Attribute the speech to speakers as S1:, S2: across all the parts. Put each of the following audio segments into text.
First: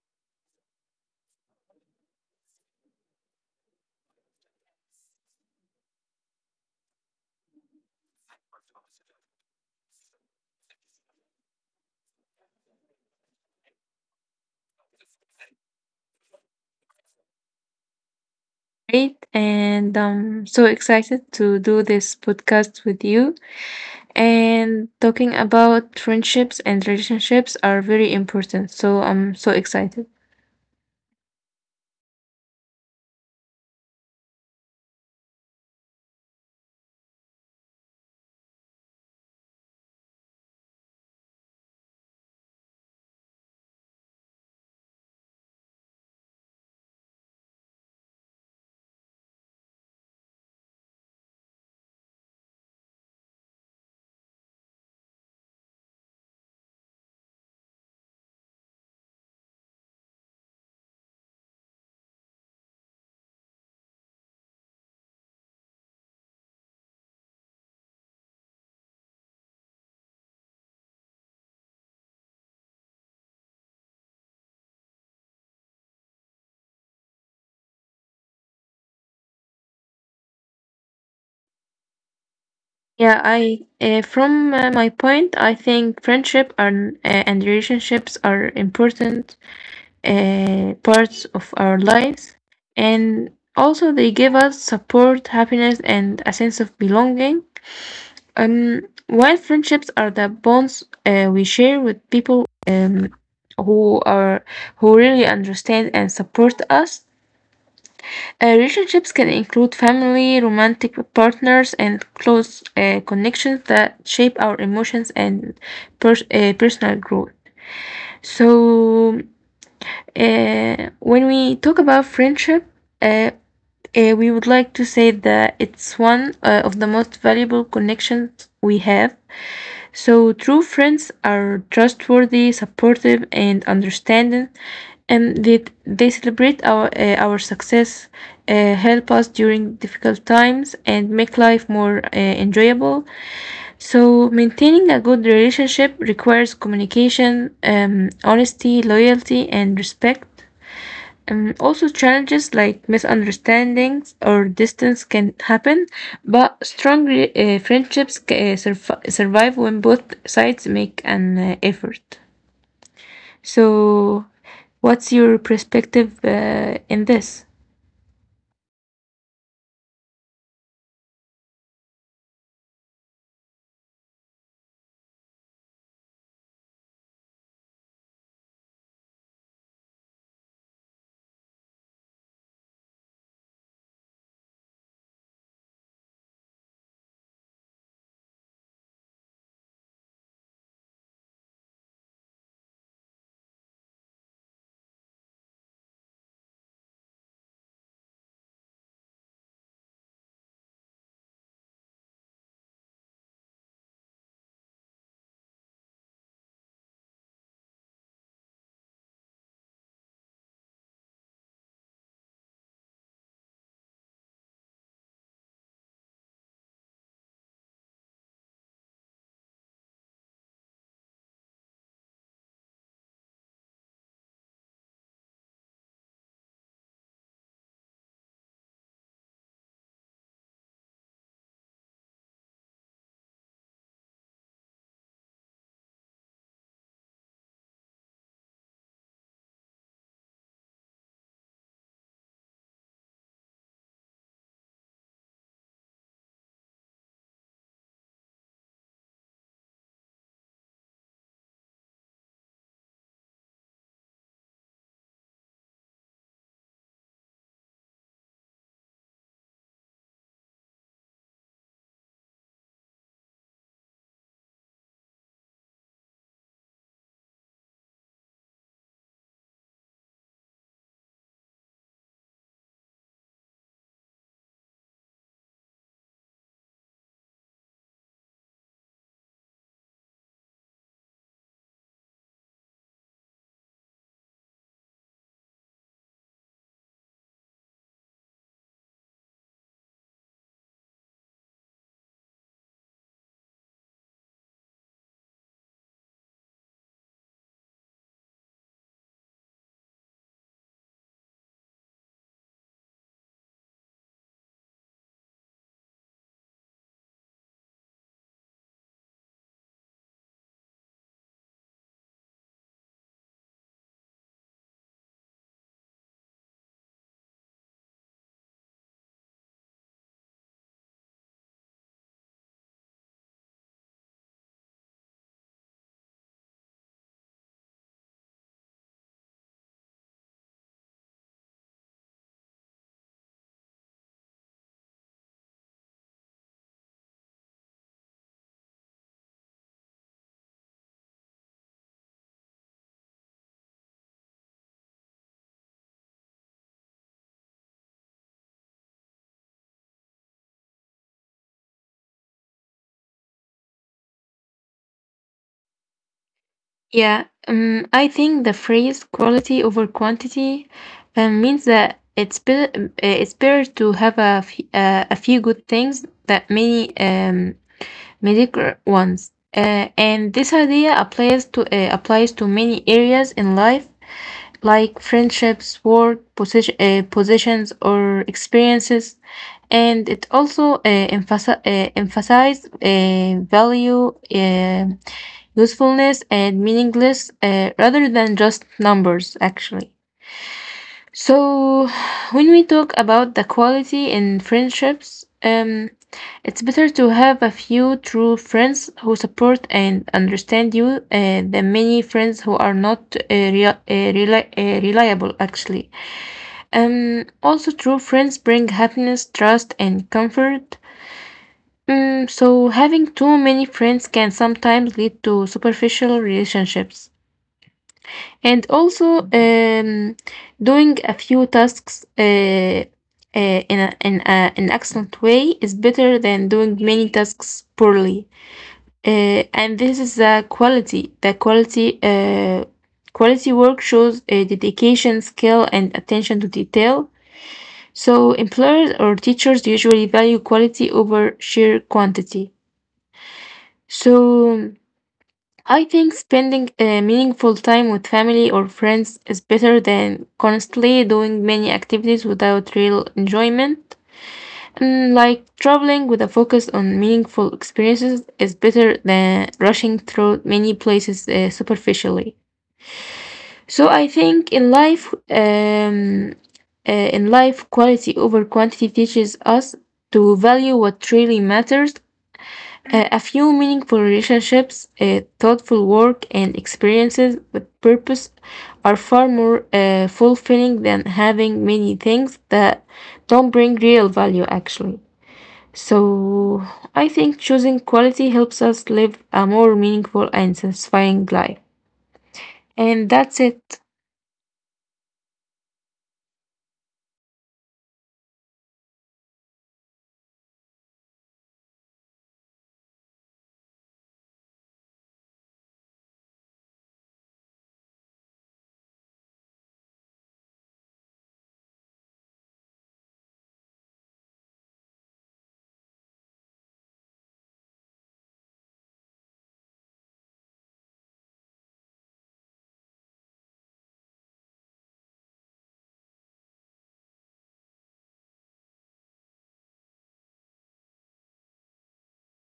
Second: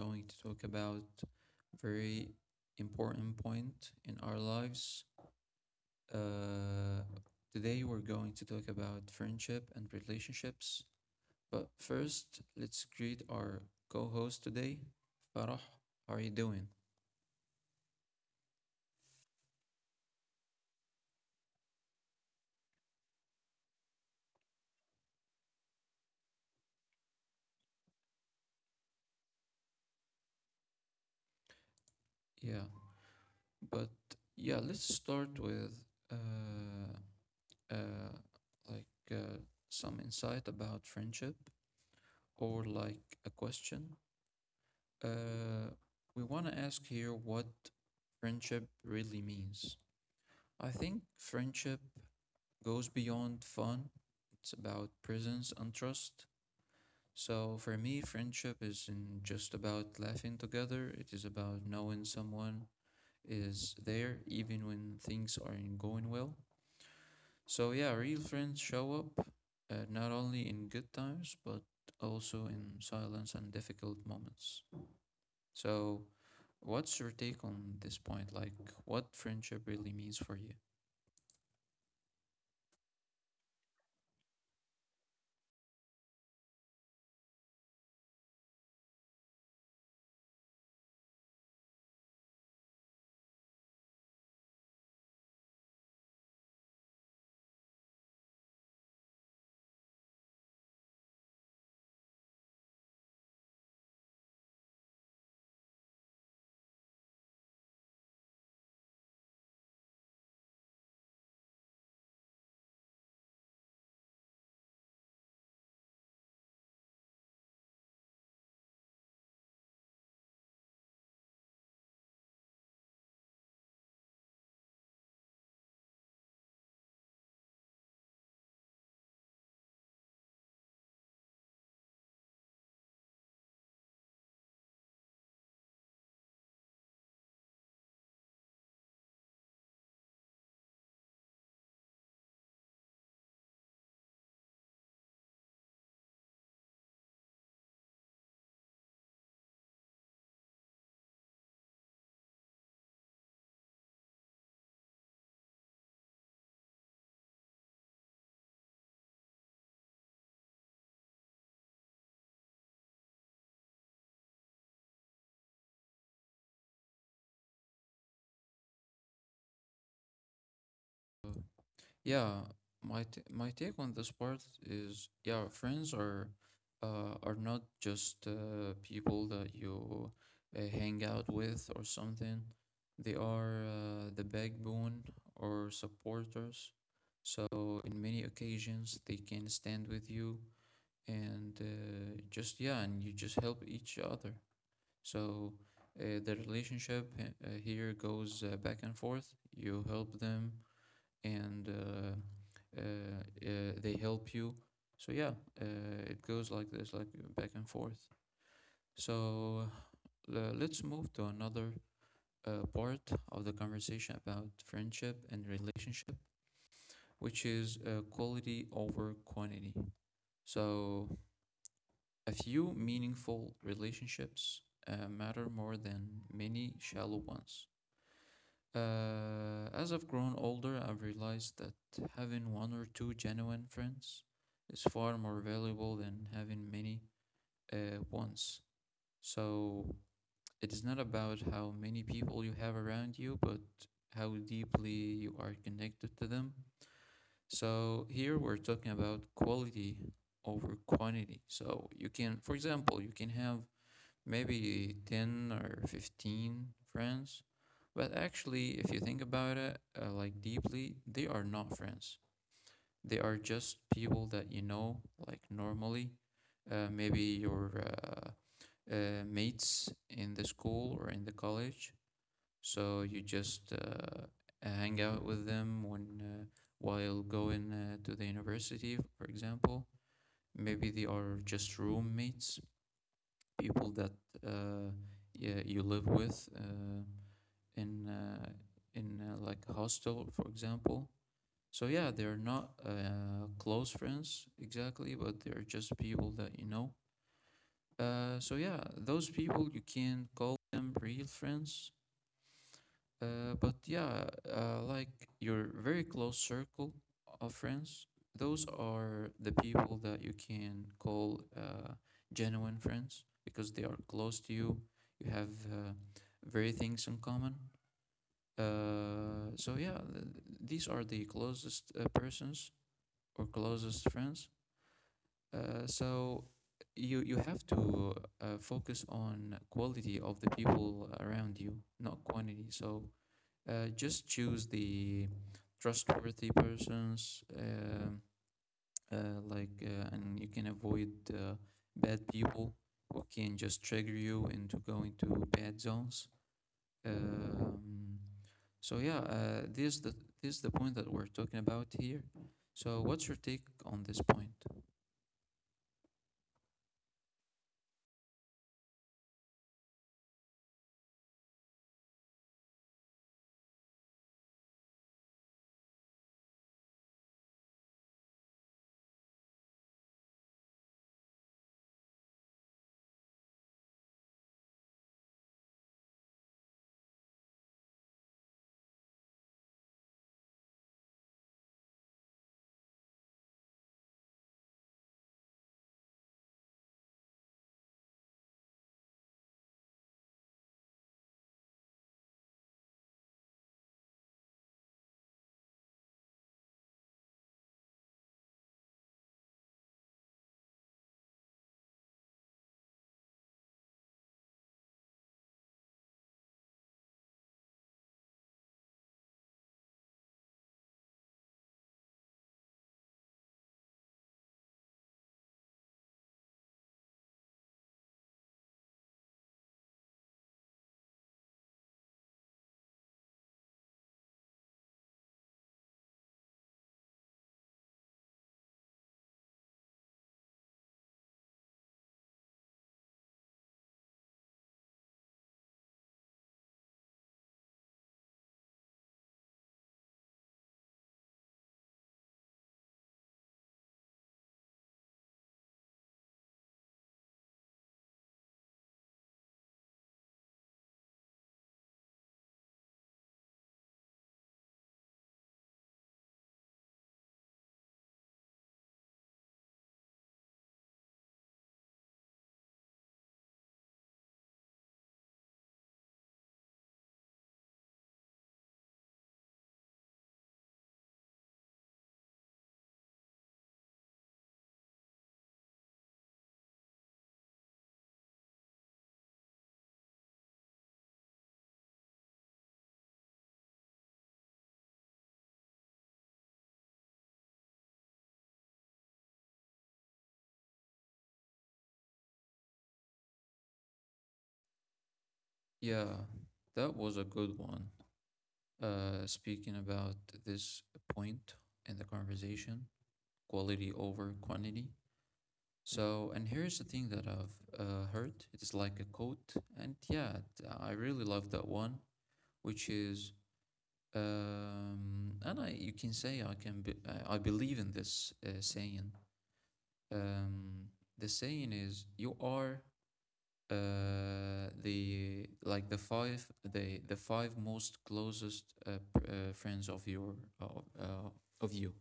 S1: going to talk about very important point in our lives. Uh, Today we're going to talk about friendship and relationships. But first, let's greet our co-host today, Farah. How are you doing?
S2: Great, and I'm so excited to do this podcast with you. And talking about friendships and relationships are very important. So I'm so excited.
S1: Yeah, but yeah, let's start with uh, uh, like uh, some insight about friendship or like a question. Uh, we want to ask here what friendship really means. I think friendship goes beyond fun, it's about presence and trust. So, for me, friendship isn't just about laughing together, it is about knowing someone is there even when things aren't going well. So, yeah, real friends show up not only in good times, but also in silence and difficult moments. So, what's your take on this point? Like, what friendship really means for you?
S2: Yeah, I from my point, I think friendship and and relationships are important parts of our lives, and also they give us support, happiness, and a sense of belonging. Um, while friendships are the bonds we share with people who are who really understand and support us, relationships can include family, romantic partners, and close connections that shape our emotions and personal growth. So, when we talk about friendship, uh, we would like to say that it's one of the most valuable connections we have. So true friends are trustworthy, supportive, and understanding, and that they celebrate our success, help us during difficult times, and make life more enjoyable. So maintaining a good relationship requires communication, honesty, loyalty, and respect. Also, challenges like misunderstandings or distance can happen, but strong friendships survive when both sides make an effort. So, what's your perspective in this?
S1: So, yeah, my take on this part is, yeah, friends are not just people that you hang out with or something. They are the backbone or supporters. So, in many occasions, they can stand with you and just yeah, and you just help each other. So the relationship here goes back and forth. You help them, and they help you. So yeah, it goes like this, like back and forth. So let's move to another part of the conversation about friendship and relationship, which is quality over quantity. So a few meaningful relationships matter more than many shallow ones. As I've grown older, I've realized that having one or two genuine friends is far more valuable than having many ones. So it is not about how many people you have around you, but how deeply you are connected to them. So here we're talking about quality over quantity. So you can, for example, you can have maybe 10 or 15 friends. But actually, if you think about it, like deeply, they are not friends. They are just people that you know, like normally. Maybe your mates in the school or in the college. So you just hang out with them when while going to the university, for example. Maybe they are just roommates, people that uh, yeah, you live with in uh, in like hostel, for example. So yeah, they're not close friends exactly, but they're just people that you know. So yeah, those people you can call them real friends, but yeah, like your very close circle of friends, those are the people that you can call genuine friends because they are close to you. You have very things in common. So yeah, these are the closest persons or closest friends. So you have to focus on quality of the people around you, not quantity. So just choose the trustworthy persons, and you can avoid bad people who can just trigger you into going to bad zones. um, so yeah, this is the point that we're talking about here. So what's your take on this point?
S2: Yeah, I think the phrase quality over quantity means that it's better to have a few good things than many mediocre ones. And this idea applies to many areas in life, like friendships, work, positions, or experiences. And it also emphasizes value. Usefulness and meaningless rather than just numbers, actually. So, when we talk about the quality in friendships, it's better to have a few true friends who support and understand you than many friends who are not reliable, actually. Also, true friends bring happiness, trust, and comfort. So having too many friends can sometimes lead to superficial relationships. And also doing a few tasks in an excellent way is better than doing many tasks poorly. And this is the quality. The quality work shows a dedication, skill, and attention to detail. So employers or teachers usually value quality over sheer quantity. So I think spending meaningful time with family or friends is better than constantly doing many activities without real enjoyment. Like traveling with a focus on meaningful experiences is better than rushing through many places superficially. So I think in life, quality over quantity teaches us to value what really matters, a few meaningful relationships, thoughtful work, and experiences with purpose are far more fulfilling than having many things that don't bring real value, actually. So, I think choosing quality helps us live a more meaningful and satisfying life. And that's it.
S1: Yeah, that was a good one. Speaking about this point in the conversation, quality over quantity. So, and here's the thing that I've heard. It is like a quote, and yeah, I really love that one, which is, and I you can say I can be, I believe in this saying. Um, the saying is, you are the like the five most closest friends of your of uh, of you.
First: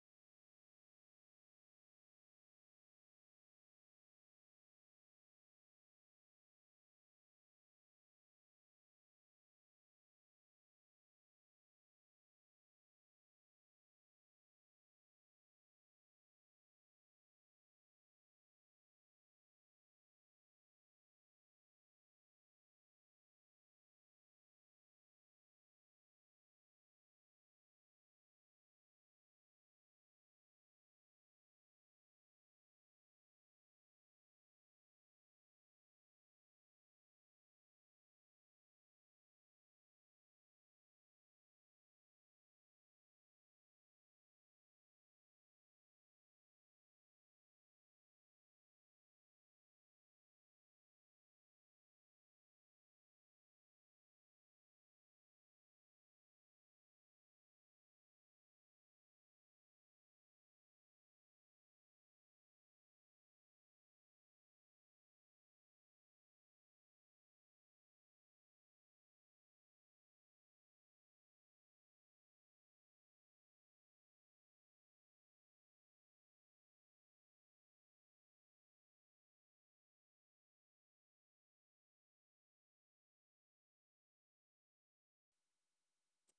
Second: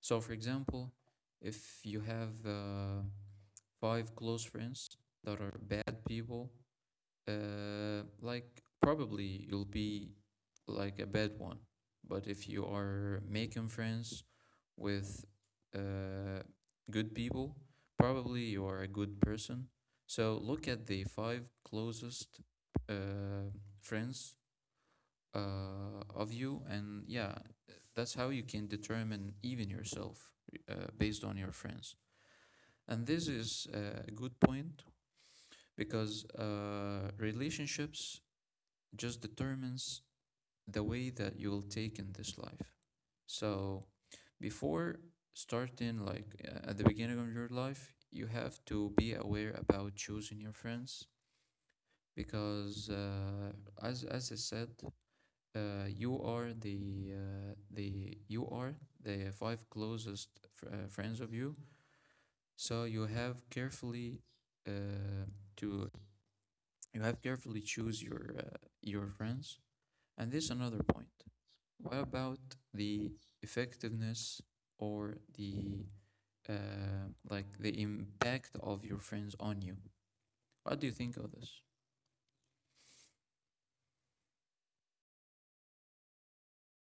S1: So, for example, if you have five close friends that are bad people, like probably you'll be like a bad one. But if you are making friends with uh, good people, probably you are a good person. So look at the five closest uh, friends of you, and yeah, that's how you can determine even yourself based on your friends. And this is a good point because relationships just determines the way that you will take in this life. So before starting, like at the beginning of your life, you have to be aware about choosing your friends because, as I said, you are the five closest friends of you. So you have carefully uh, to you have carefully choose your friends. And this is another point. What about the effectiveness or the like the impact of your friends on you? What do you think of this?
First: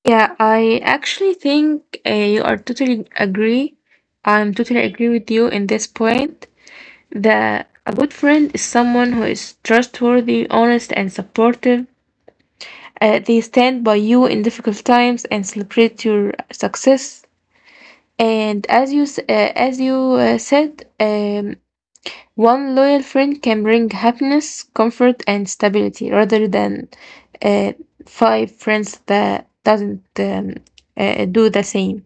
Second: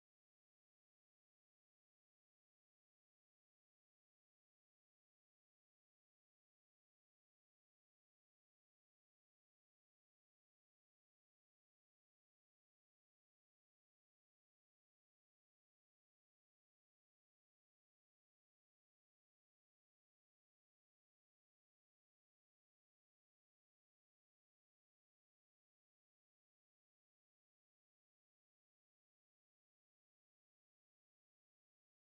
S2: Yeah, I actually think you are totally agree. I'm totally agree with you in this point. The a good friend is someone who is trustworthy, honest, and supportive. They stand by you in difficult times and celebrate your success. And as you said, one loyal friend can bring happiness, comfort, and stability, rather than uh, five friends that doesn't do the same.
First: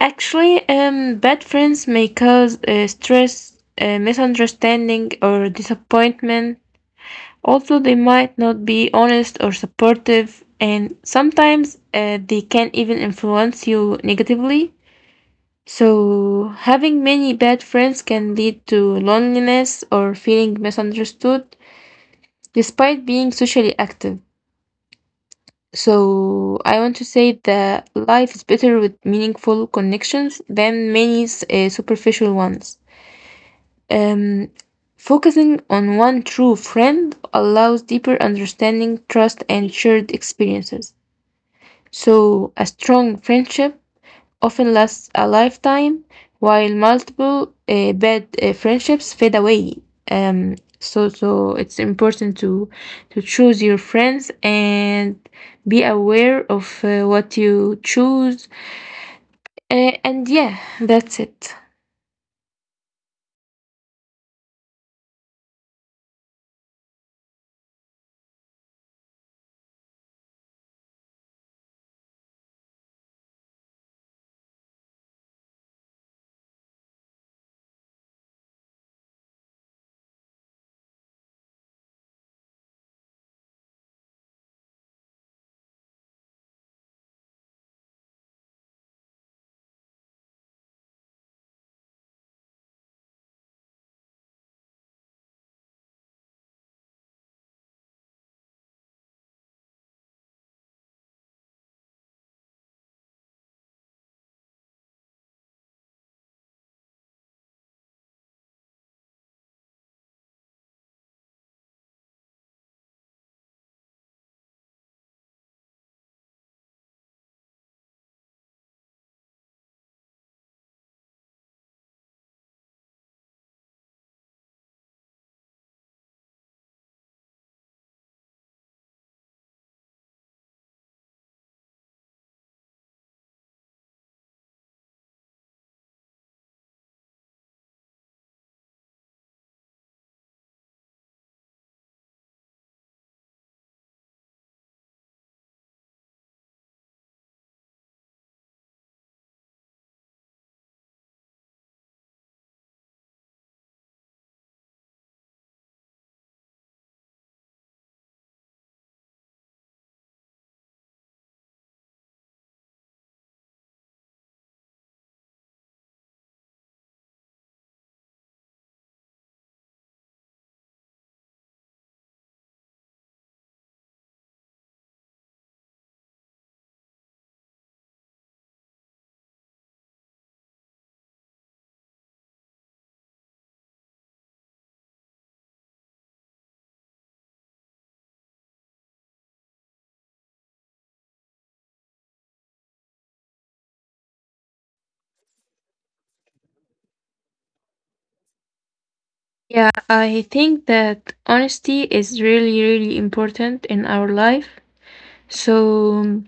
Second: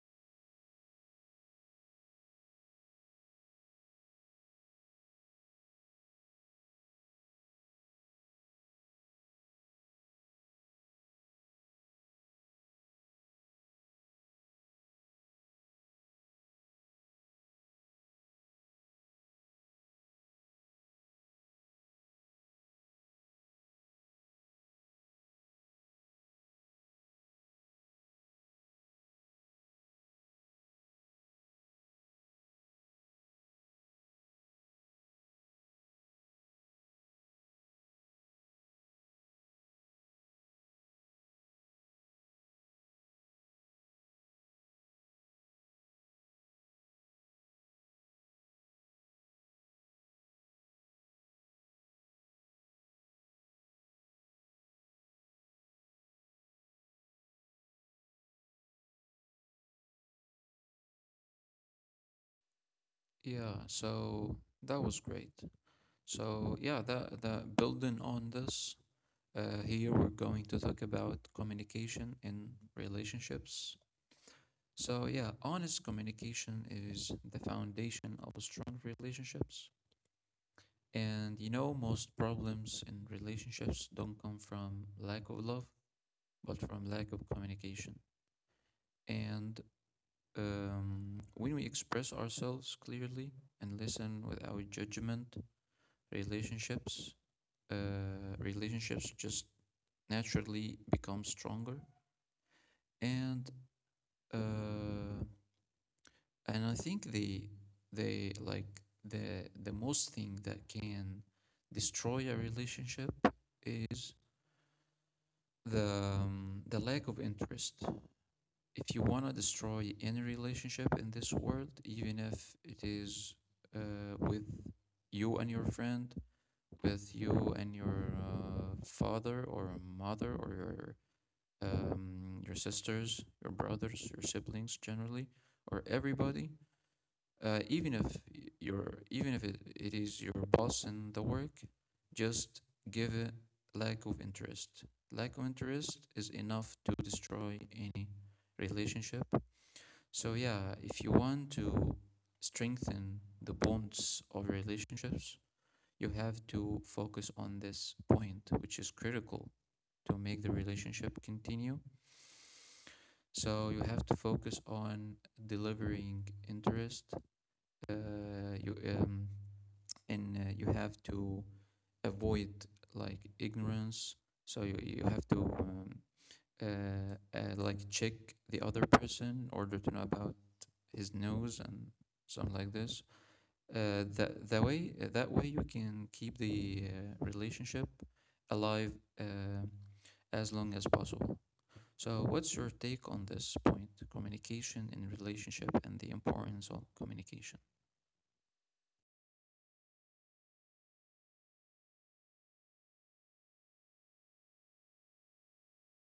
S2: Actually, bad friends may cause stress, misunderstanding, or disappointment. Also, they might not be honest or supportive, and sometimes they can even influence you negatively. So, having many bad friends can lead to loneliness or feeling misunderstood despite being socially active. So, I want to say that life is better with meaningful connections than many superficial ones. Um, Focusing on one true friend allows deeper understanding, trust, and shared experiences. So, a strong friendship often lasts a lifetime, while multiple bad friendships fade away. So it's important to choose your friends and be aware of what you choose. And yeah, that's it.
S1: Yeah, so that was great. So yeah, that that building on this, here we're going to talk about communication in relationships. So yeah, honest communication is the foundation of strong relationships. And you know, most problems in relationships don't come from lack of love, but from lack of communication. And when we express ourselves clearly and listen without judgment, relationships, relationships just naturally become stronger. And uh, and I think the like the most thing that can destroy a relationship is the lack of interest. If you want to destroy any relationship in this world, even if it is with you and your friend, with you and your father or mother or your sisters, your brothers, your siblings generally, or everybody, even if y- your even if it, it is your boss in the work, just give it lack of interest. Lack of interest is enough to destroy any relationship. So yeah, if you want to strengthen the bonds of relationships, you have to focus on this point, which is critical to make the relationship continue. So you have to focus on delivering interest. Uh, you And you have to avoid like ignorance. So you have to like check the other person in order to know about his nose and something like this. That way you can keep the relationship alive uh, as long as possible. So what's your take on this point, communication in relationship and the importance of communication?
S2: Yeah, I think that honesty is really, really important in our life. So,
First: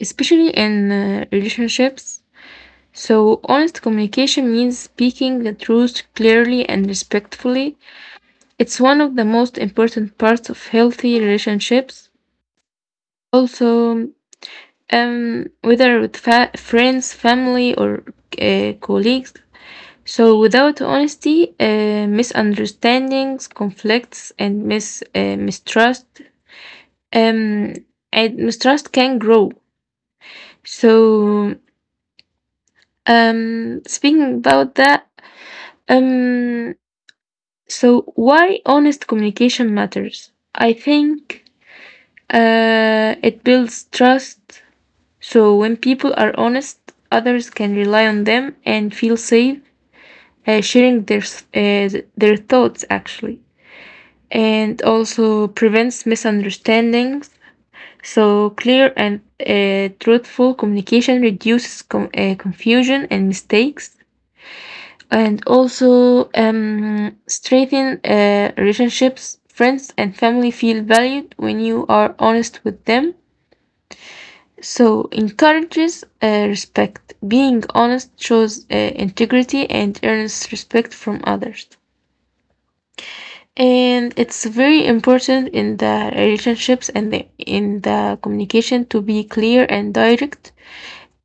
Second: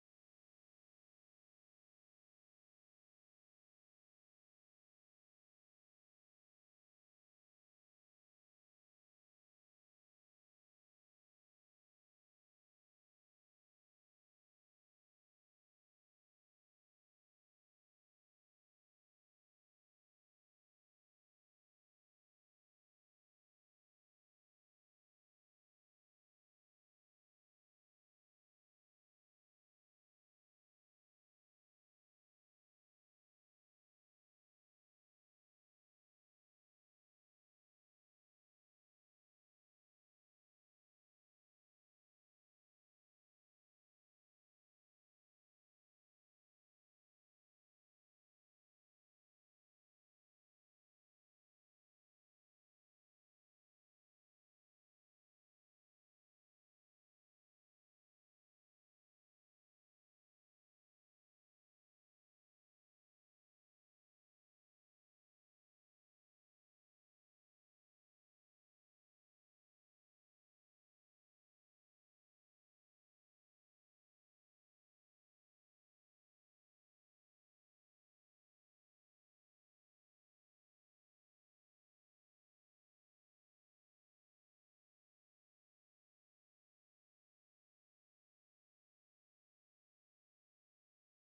S2: especially in relationships. So, honest communication means speaking the truth clearly and respectfully. It's one of the most important parts of healthy relationships. Also, whether with friends, family, or colleagues. So without honesty, misunderstandings, conflicts, and mistrust, um, and mistrust can grow. So speaking about that, um, so why honest communication matters? I think it builds trust. So when people are honest, others can rely on them and feel safe sharing their thoughts actually. And also prevents misunderstandings. So, clear and truthful communication reduces confusion and mistakes, and also strengthen relationships. Friends and family feel valued when you are honest with them. So, encourages respect. Being honest shows integrity and earns respect from others. And it's very important in the relationships and in the communication to be clear and direct.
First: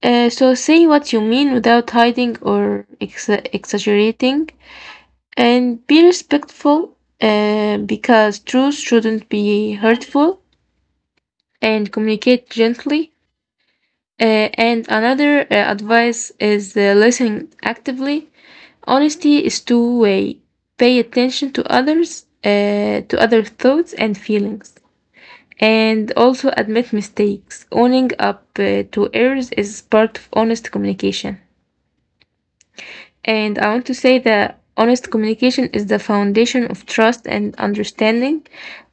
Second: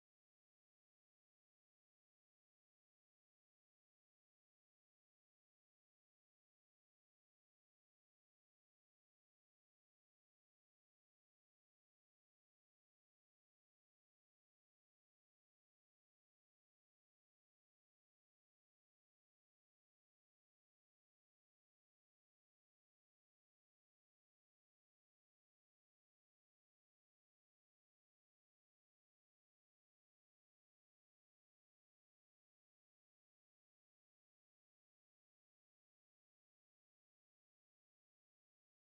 S2: So say what you mean without hiding or exaggerating, and be respectful because truth shouldn't be hurtful, and communicate gently. And another advice is listen actively. Honesty is two way. Pay attention to others, to other thoughts and feelings. And also admit mistakes. Owning up to errors is part of honest communication. And I want to say that honest communication is the foundation of trust and understanding.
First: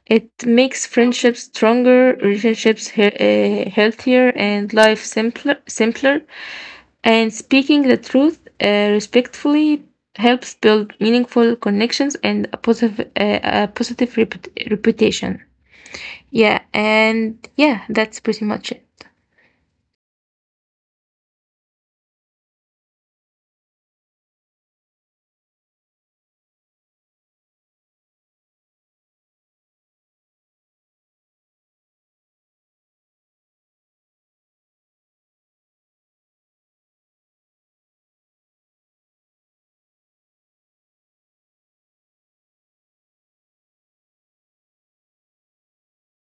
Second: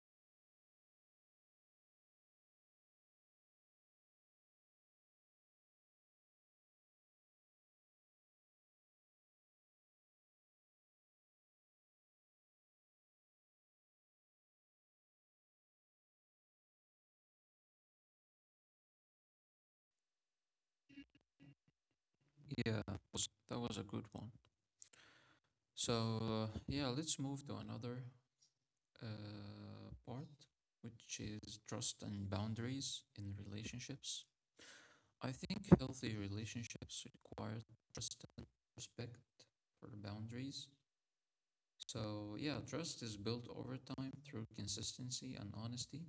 S2: It makes friendships stronger, relationships healthier, and life simpler. Simpler, and speaking the truth respectfully helps build meaningful connections and a positive reputation. Yeah, and yeah, that's pretty much it.
S1: Yeah, that was a good one. So, yeah, let's move to another uh, part, which is trust and boundaries in relationships. I think healthy relationships require trust and respect for boundaries. So, yeah, trust is built over time through consistency and honesty.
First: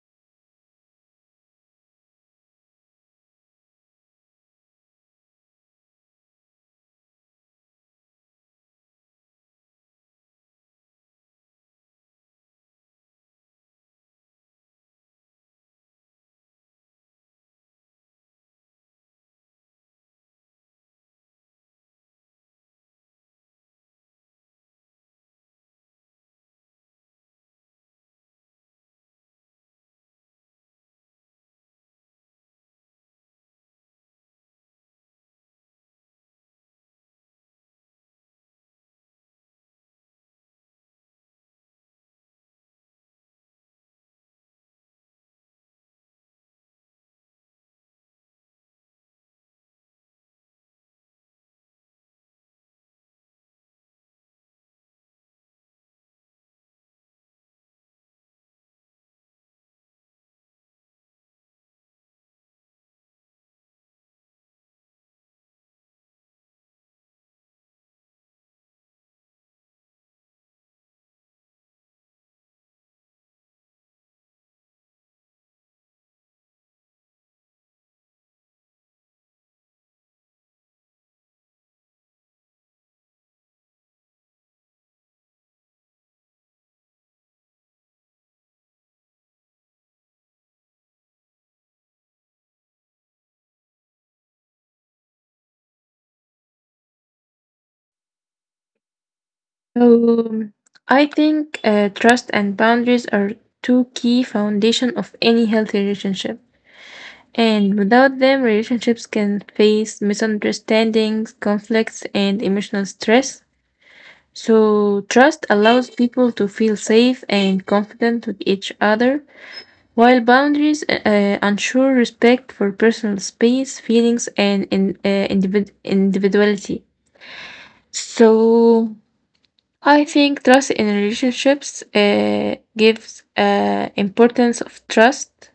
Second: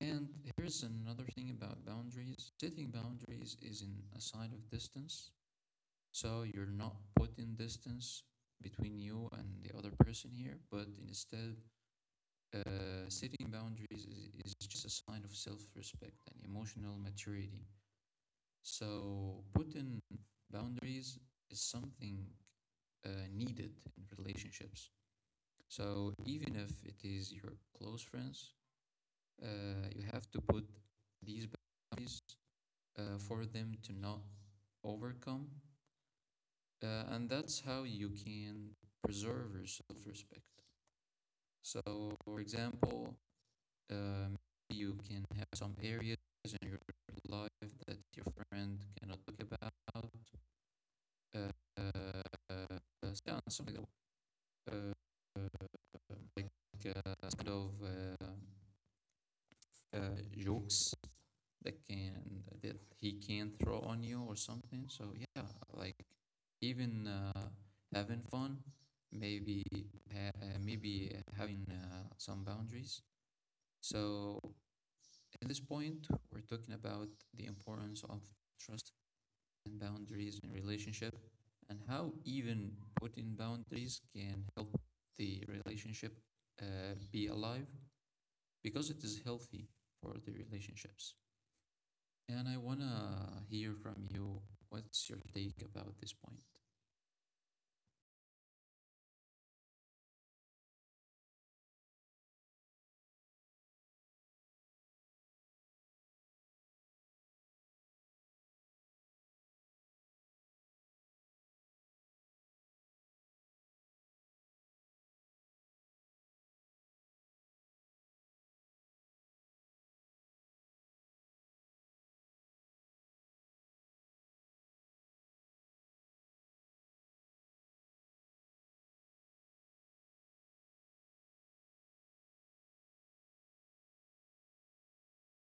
S1: And here's another thing about boundaries: setting boundaries is in a sign of distance. So, you're not putting distance between you and the other person here, but instead setting boundaries is just a sign of self respect and emotional maturity. So, putting boundaries is something needed in relationships. So, even if it is your close friends, you have to put these boundaries for them to not overcome. And that's how you can preserve your self respect. So, for example, Um, you can have some areas in your life that your friend cannot talk about. Uh, uh, kind of jokes that he can throw on you or something. So yeah, like even having fun, maybe maybe having some boundaries. So at this point, we're talking about the importance of trust and boundaries in relationship and how even putting boundaries can help the relationship be alive because it is healthy for the relationships. And I want to hear from you, what's your take about this point?
S2: So I think trust and boundaries are two key foundation of any healthy relationship. And without them, relationships can face misunderstandings, conflicts, and emotional stress. So trust allows people to feel safe and confident with each other, while boundaries ensure respect for personal space, feelings, and individuality. So I think trust in relationships gives importance of trust.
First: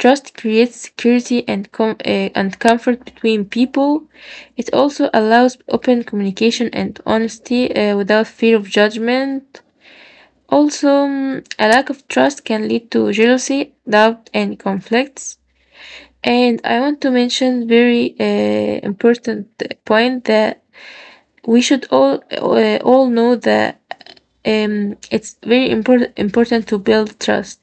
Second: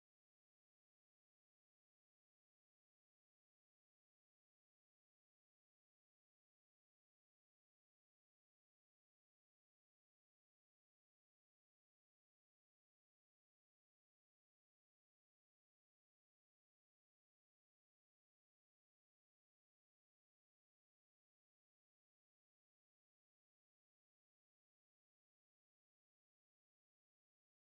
S2: Trust creates security and comfort between people. It also allows open communication and honesty without fear of judgment. Also, a lack of trust can lead to jealousy, doubt, and conflicts. And I want to mention very important point that we should all know that it's very important to build trust.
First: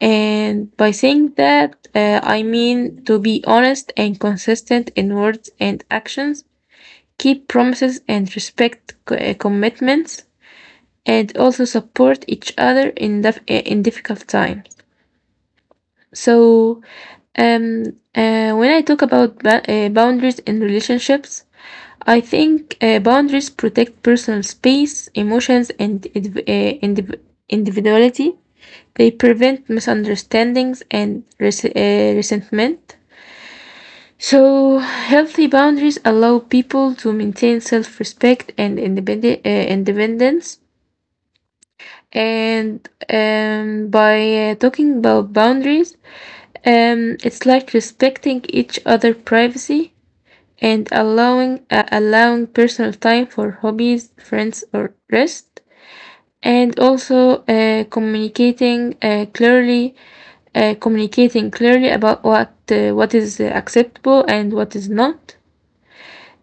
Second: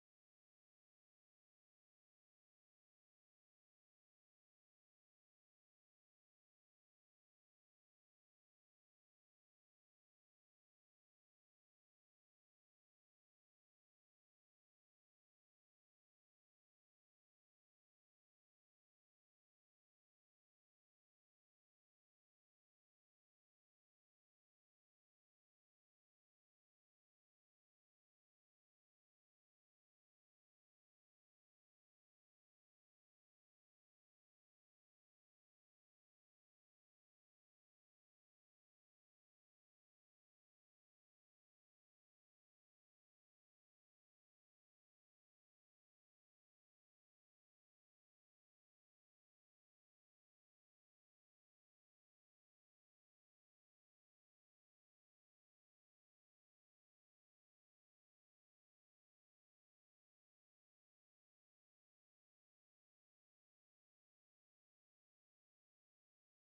S2: And by saying that, I mean to be honest and consistent in words and actions, keep promises and respect commitments, and also support each other in difficult times. So, um, when I talk about boundaries in relationships, I think boundaries protect personal space, emotions, and individuality. They prevent misunderstandings and resentment. So, healthy boundaries allow people to maintain self respect and independence. And by talking about boundaries, it's like respecting each other' privacy and allowing personal time for hobbies, friends, or rest. And also communicating clearly about what is acceptable and what is not.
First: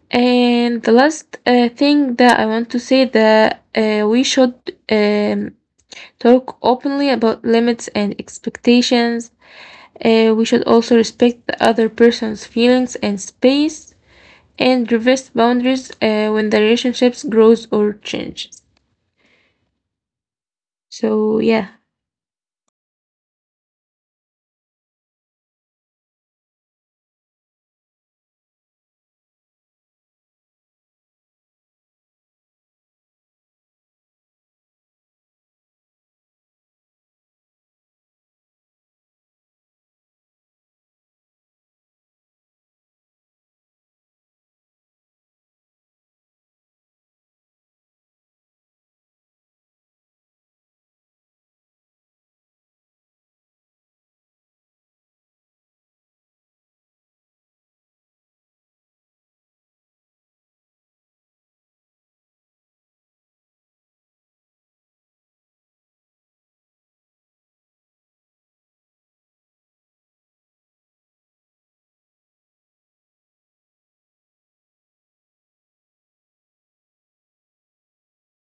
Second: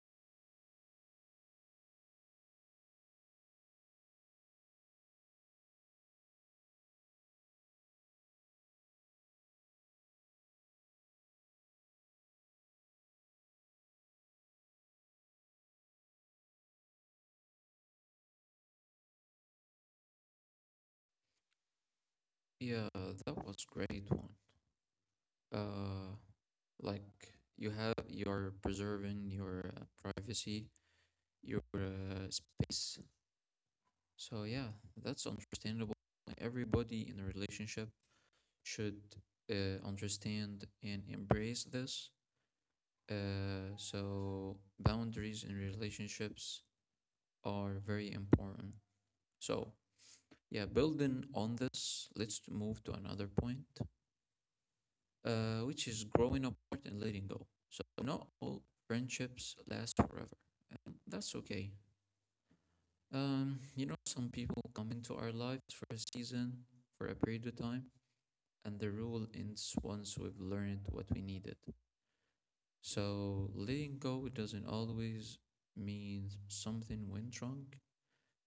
S2: And the last thing that I want to say that we should um, talk openly about limits and expectations. We should also respect the other person's feelings and space and reverse boundaries when the relationships grows or changes. So yeah.
S1: Yeah, that was great one. uh you have, you're preserving your privacy, your space. So yeah, that's understandable. Everybody in a relationship should understand and embrace this. So, boundaries in relationships are very important. So, yeah, building on this, let's move to another point, which is growing apart and letting go. So, not all friendships last forever, and that's okay. You know, some people come into our lives for a season, for a period of time, and the rule ends once we've learned what we needed. So letting go doesn't always mean something went wrong.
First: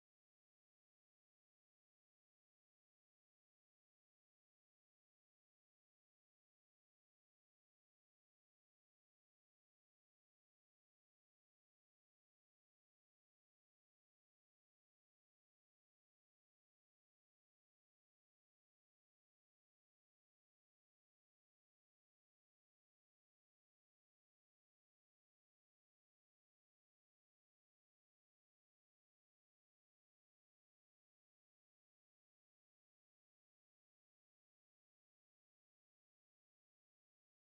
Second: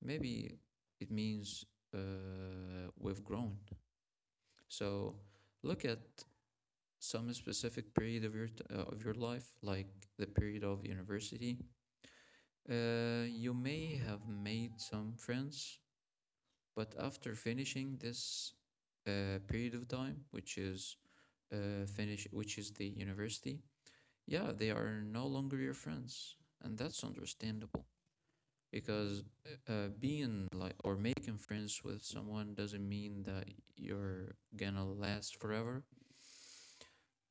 S1: Maybe it means we've grown. So look at some specific period of of your life, like the period of university. You may have made some friends, but after finishing this period of time, which is which is the university, yeah, they are no longer your friends, and that's understandable. Because being like or making friends with someone doesn't mean that you're gonna last forever,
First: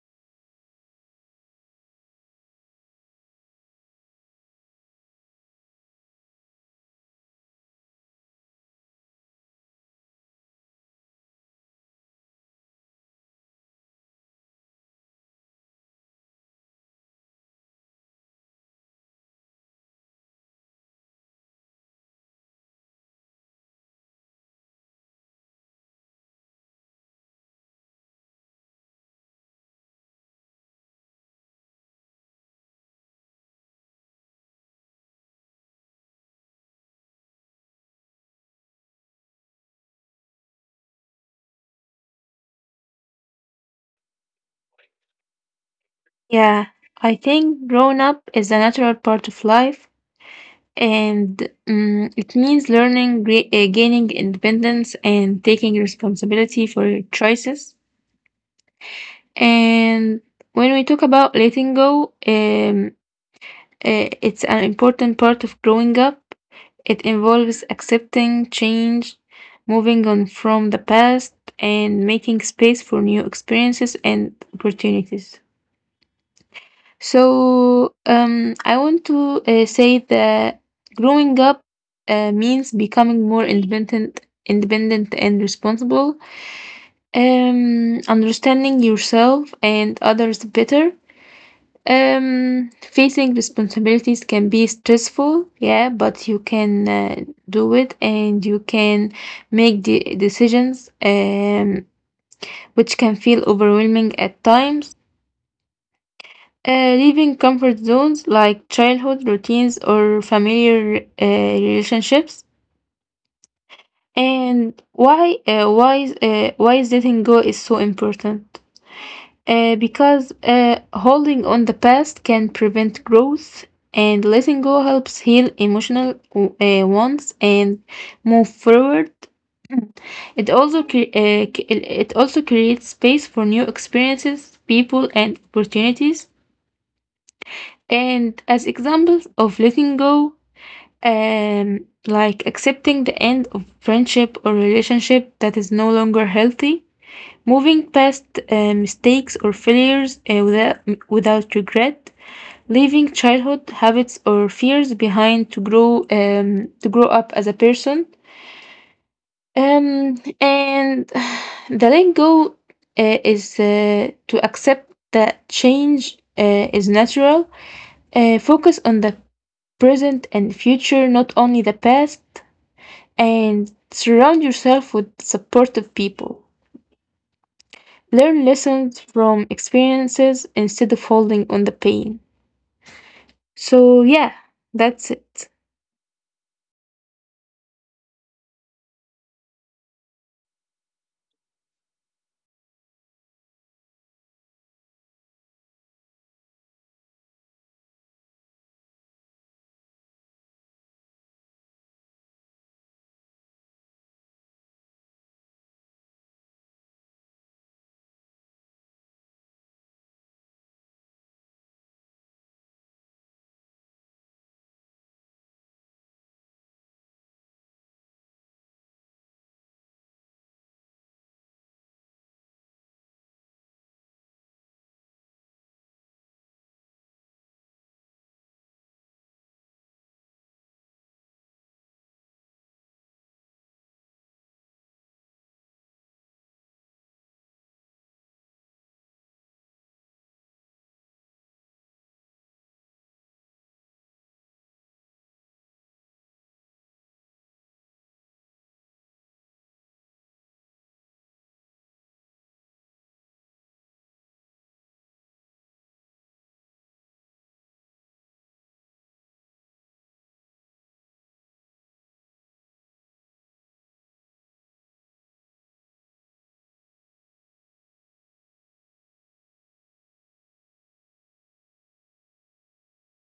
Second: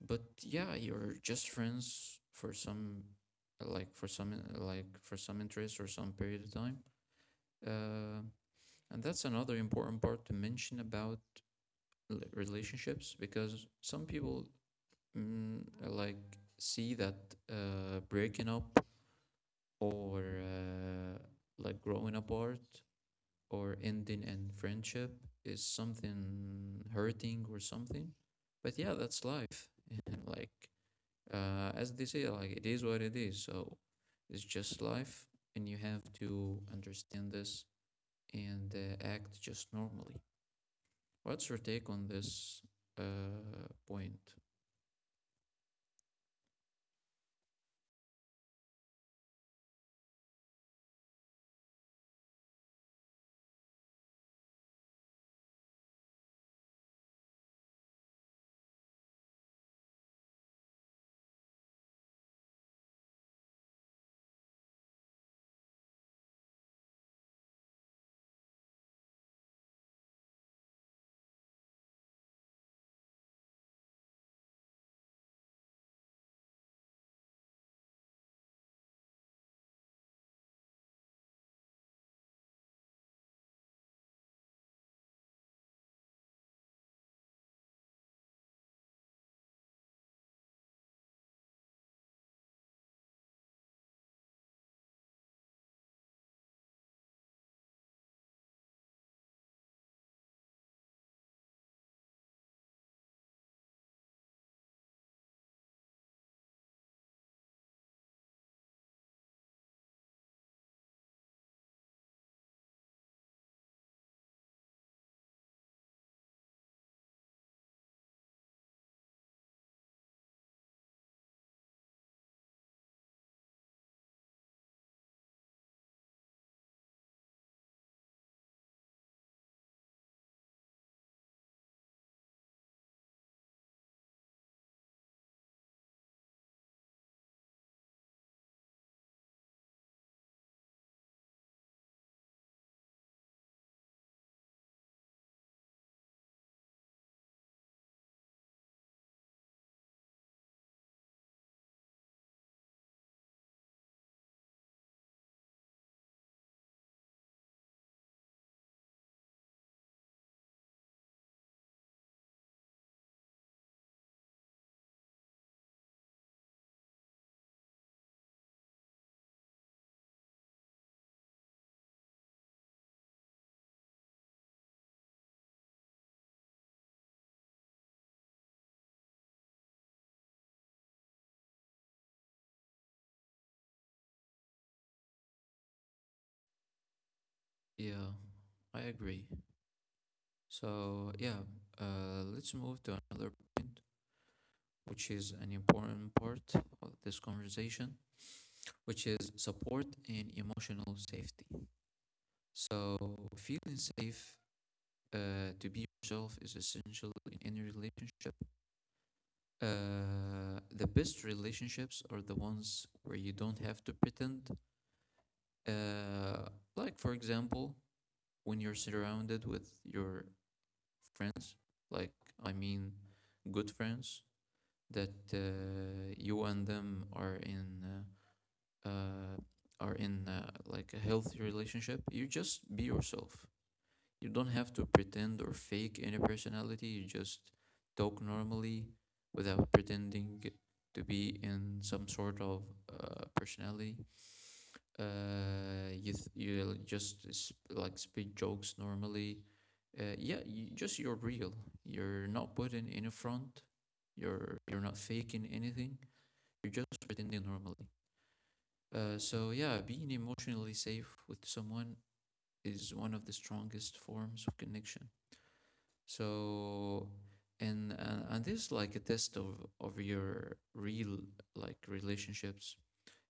S1: but yeah, you're just friends for some like for some like for some interest or some period of time. uh, and that's another important part to mention about relationships, because some people, mm, like, see that breaking up or like growing apart or ending in friendship is something hurting or something. But yeah, that's life. And like as they say, like it is what it is. So it's just life, and you have to understand this and act just normally. What's your take on this point?
S2: Yeah, I think growing up is a natural part of life, and it means learning, gaining independence, and taking responsibility for your choices. And when we talk about letting go, it's an important part of growing up. It involves accepting change, moving on from the past, and making space for new experiences and opportunities. So, I want to say that growing up means becoming more independent and responsible, understanding yourself and others better. Facing responsibilities can be stressful, yeah, but you can do it and you can make the decisions which can feel overwhelming at times. Leaving comfort zones like childhood routines or familiar relationships. And why is letting go is so important? Because holding on the past can prevent growth, and letting go helps heal emotional wounds and move forward. It also it also creates space for new experiences, people, and opportunities. And as examples of letting go, um, like accepting the end of friendship or relationship that is no longer healthy, moving past mistakes or failures without regret, leaving childhood habits or fears behind to grow up as a person. And the letting go is to accept that change is natural. Focus on the present and future, not only the past, and surround yourself with supportive people. Learn lessons from experiences instead of holding on the pain. So, yeah, that's it.
S1: Yeah, I agree. So yeah, let's move to another point, which is an important part of this conversation, which is support and emotional safety. So, feeling safe to be yourself is essential in any relationship. The best relationships are the ones where you don't have to pretend. Uh, like, for example, when you're surrounded with your friends, like, I mean, good friends that you and them are in. Uh, are in like a healthy relationship, you just be yourself. You don't have to pretend or fake any personality. You just talk normally without pretending to be in some sort of personality. You th- you just s- Like speak jokes normally. Yeah, just you're real. You're not putting any front. You're not faking anything. You're just pretending normally. So yeah, being emotionally safe with someone is one of the strongest forms of connection. So, and this is like a test of your real like relationships.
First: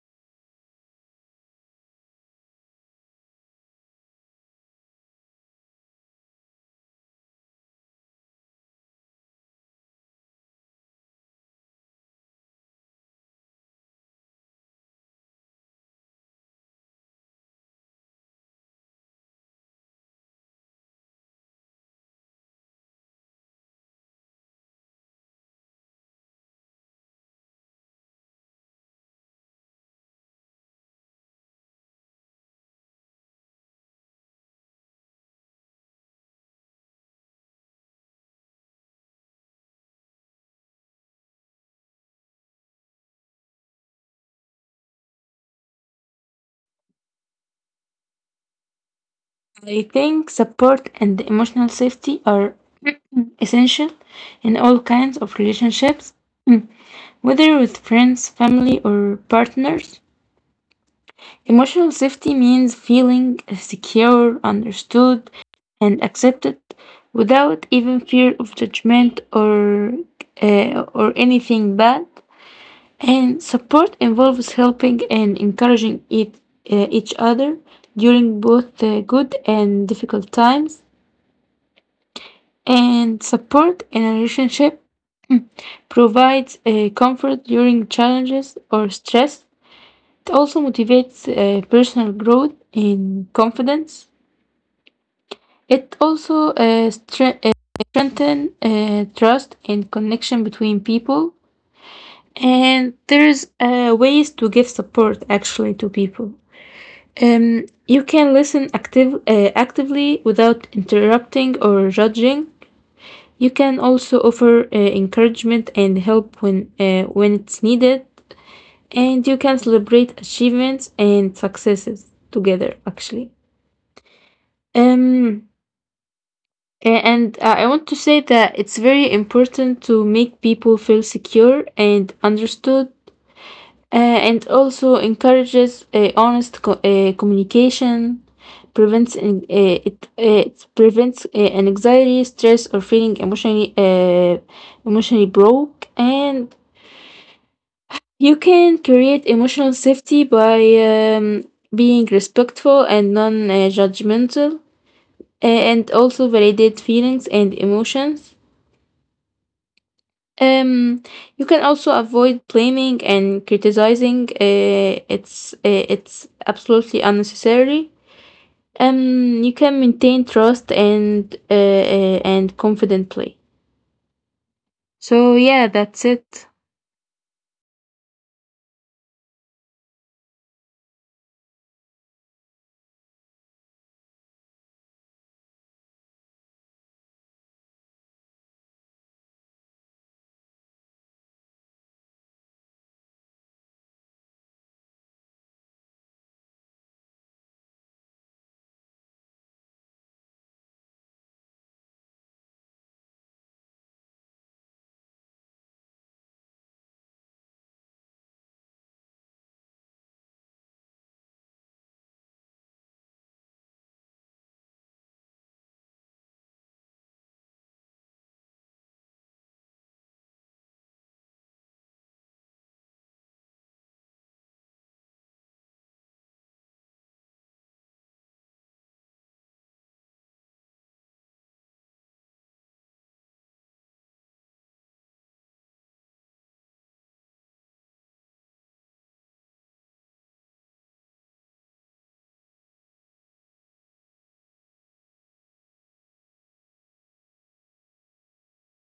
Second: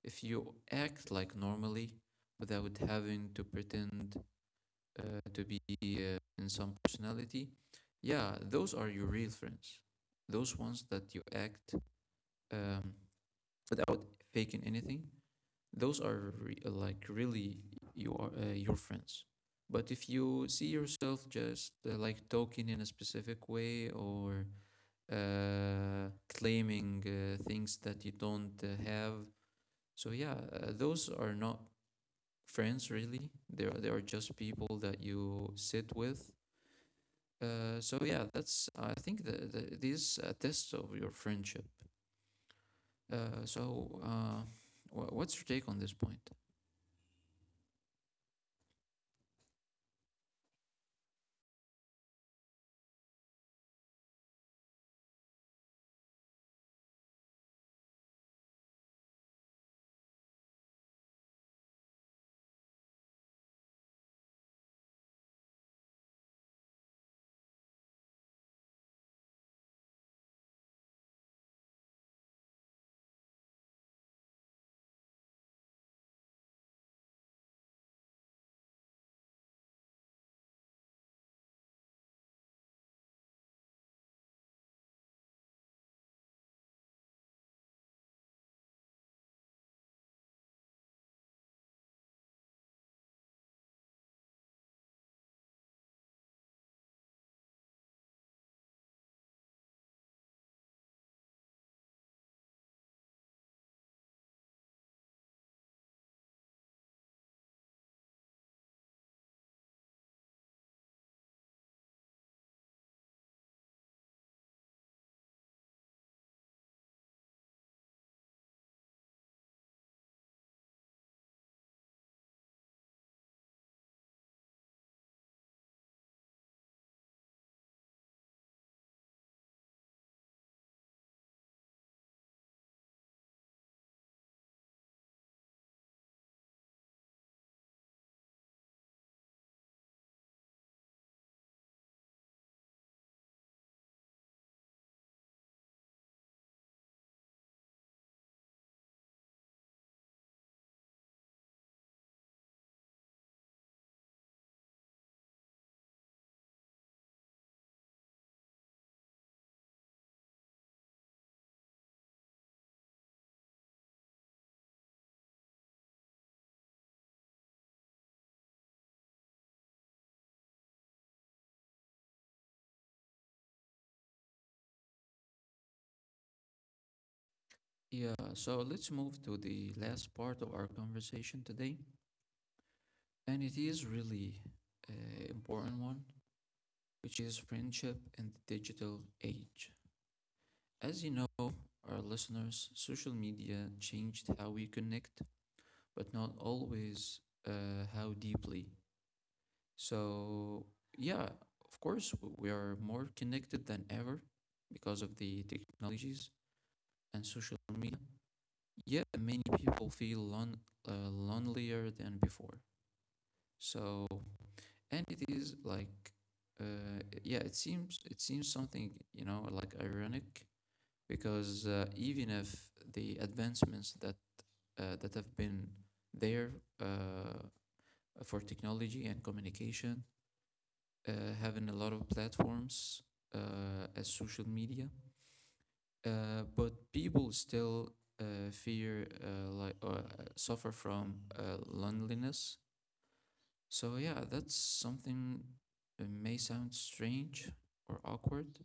S1: If you act like normally without having to pretend to be in some personality, yeah, those are your real friends. Those ones that you act um, without faking anything, those are like really your friends. But if you see yourself just like talking in a specific way or claiming things that you don't have. So yeah, those are not friends really, they are just people that you sit with. So yeah, that's I think these are tests of your friendship. So what's your take on this point?
S2: I think support and emotional safety are essential in all kinds of relationships, mm, whether with friends, family, or partners. Emotional safety means feeling secure, understood, and accepted without even fear of judgment or anything bad. And support involves helping and encouraging it, each other during both the good and difficult times. And support in a relationship provides comfort during challenges or stress. It also motivates personal growth and confidence. It also stre- uh, strengthens trust and connection between people. And there's ways to give support actually to people. You can listen actively without interrupting or judging. You can also offer encouragement and help when it's needed. And you can celebrate achievements and successes together, actually. Um, and I want to say that it's very important to make people feel secure and understood uh, and also encourages honest communication prevents it prevents an anxiety stress or feeling emotionally broke, and you can create emotional safety by being respectful and non-judgmental and also validate feelings and emotions. Um, you can also avoid blaming and criticizing. It's it's absolutely unnecessary. You can maintain trust and confidently. So yeah, that's it.
S1: Yeah, so let's move to the last part of our conversation today, and it is really important one, which is friendship in the digital age. As you know, our listeners, social media changed how we connect, but not always how deeply. So, yeah, of course, we are more connected than ever because of the technologies and social media. Yet, many people feel lonelier than before. So, and it is like, yeah, it seems something, you know, like ironic, because even if the advancements that that have been there uh, for technology and communication, uh, having a lot of platforms as social media, but people still fear like suffer from loneliness. So yeah, that's something, it may sound strange or awkward,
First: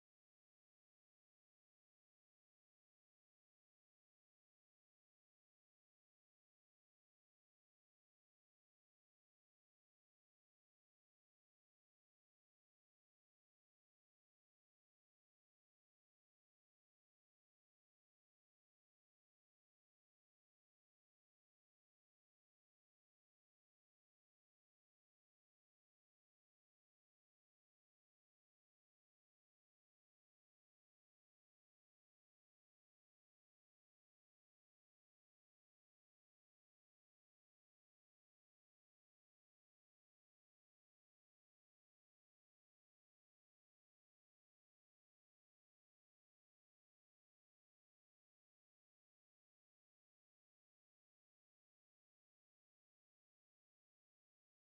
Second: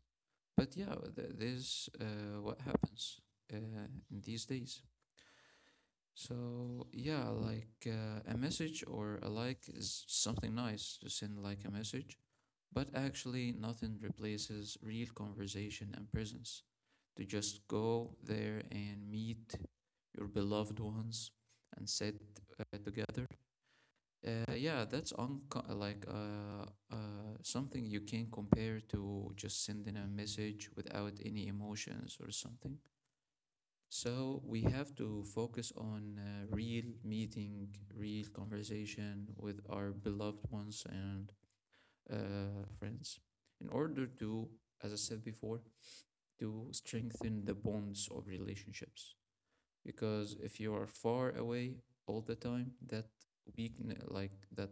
S1: but yeah, this what happens uh, in these days. So yeah, like a message or a like is something nice to send like a message, but actually nothing replaces real conversation and presence. To just go there and meet your beloved ones and sit together. Yeah, that's unco- like Something you can compare to just sending a message without any emotions or something. So we have to focus on real meeting, real conversation with our beloved ones and friends, in order to, as I said before, to strengthen the bonds of relationships. Because if you are far away all the time, that weakness, like that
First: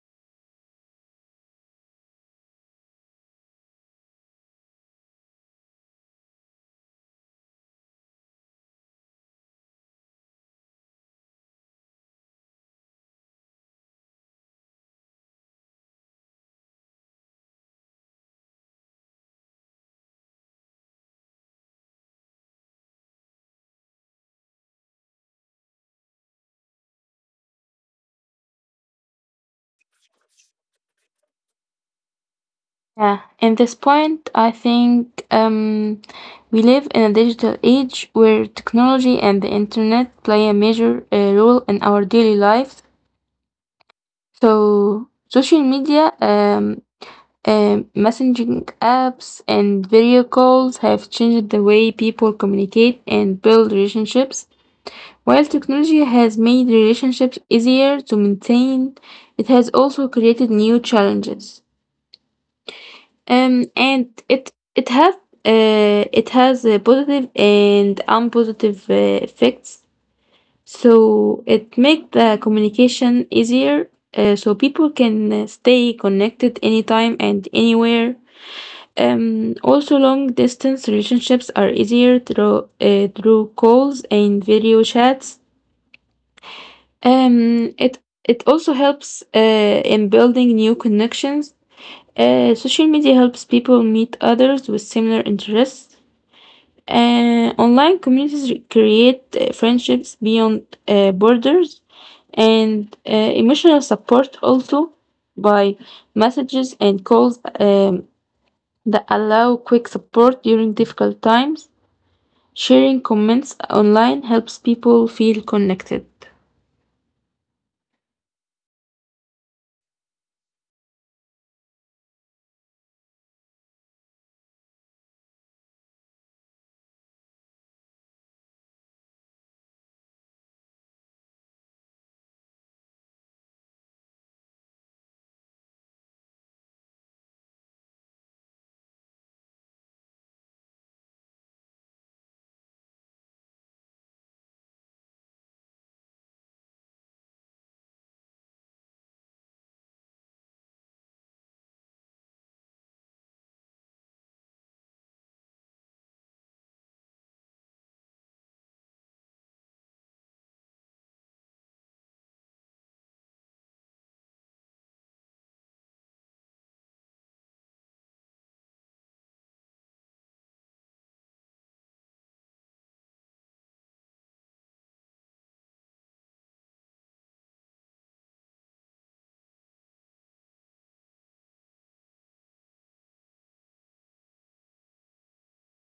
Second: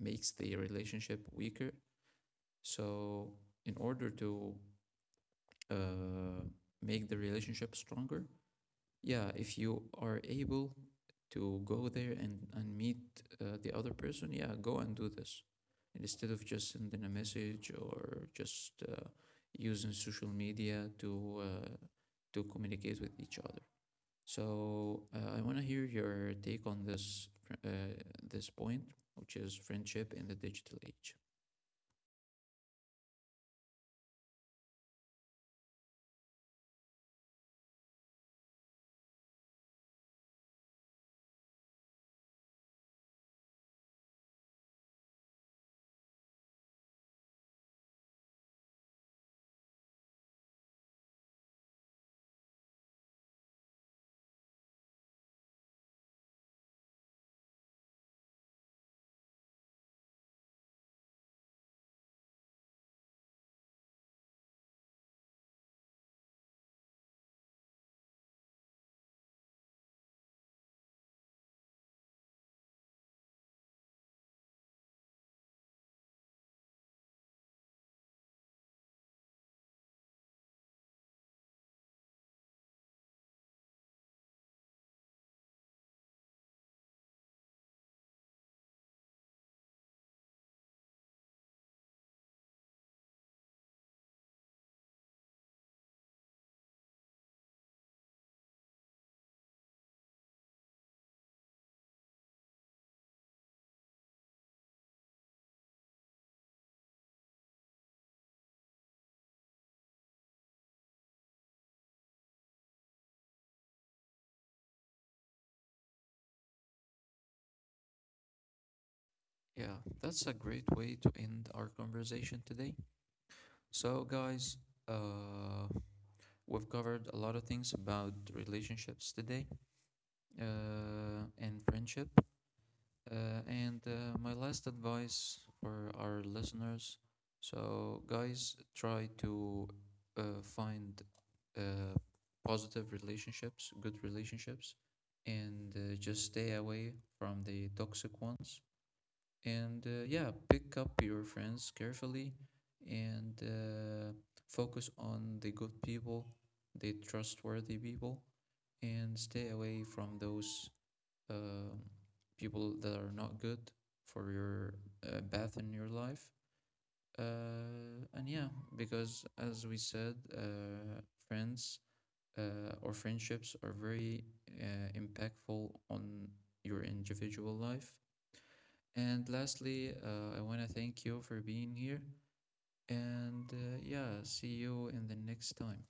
S1: makes the relationship weaker. So, in order to uh, make the relationship stronger, yeah, if you are able to go there and meet the other person, yeah, go and do this. And instead of just sending a message, or just using social media to communicate with each other. So I want to hear your take on this uh, this point, which is friendship in the digital age.
S2: Yeah, in this point, I think we live in a digital age where technology and the internet play a major role in our daily lives. So social media messaging apps and video calls have changed the way people communicate and build relationships. While technology has made relationships easier to maintain, it has also created new challenges. And it has positive and unpositive effects. So it makes the communication easier, so people can stay connected anytime and anywhere. Also, long distance relationships are easier through calls and video chats. Um, it it also helps in building new connections. Social media helps people meet others with similar interests. Online communities create friendships beyond borders, and emotional support also by messages and calls. That allow quick support during difficult times. Sharing comments online helps people feel connected.
S1: Yeah, that's a great way to end our conversation today. So, guys, uh, we've covered a lot of things about relationships today and friendship. And My last advice for our listeners: so, guys, try to find uh, positive relationships, good relationships, and just stay away from the toxic ones, and yeah, pick up your friends carefully, and focus on the good people, the trustworthy people, and stay away from those uh people that are not good for your path in your life. And yeah, because as we said, friends or friendships are very impactful on your individual life. And lastly, I want to thank you for being here. And yeah, see you in the next time.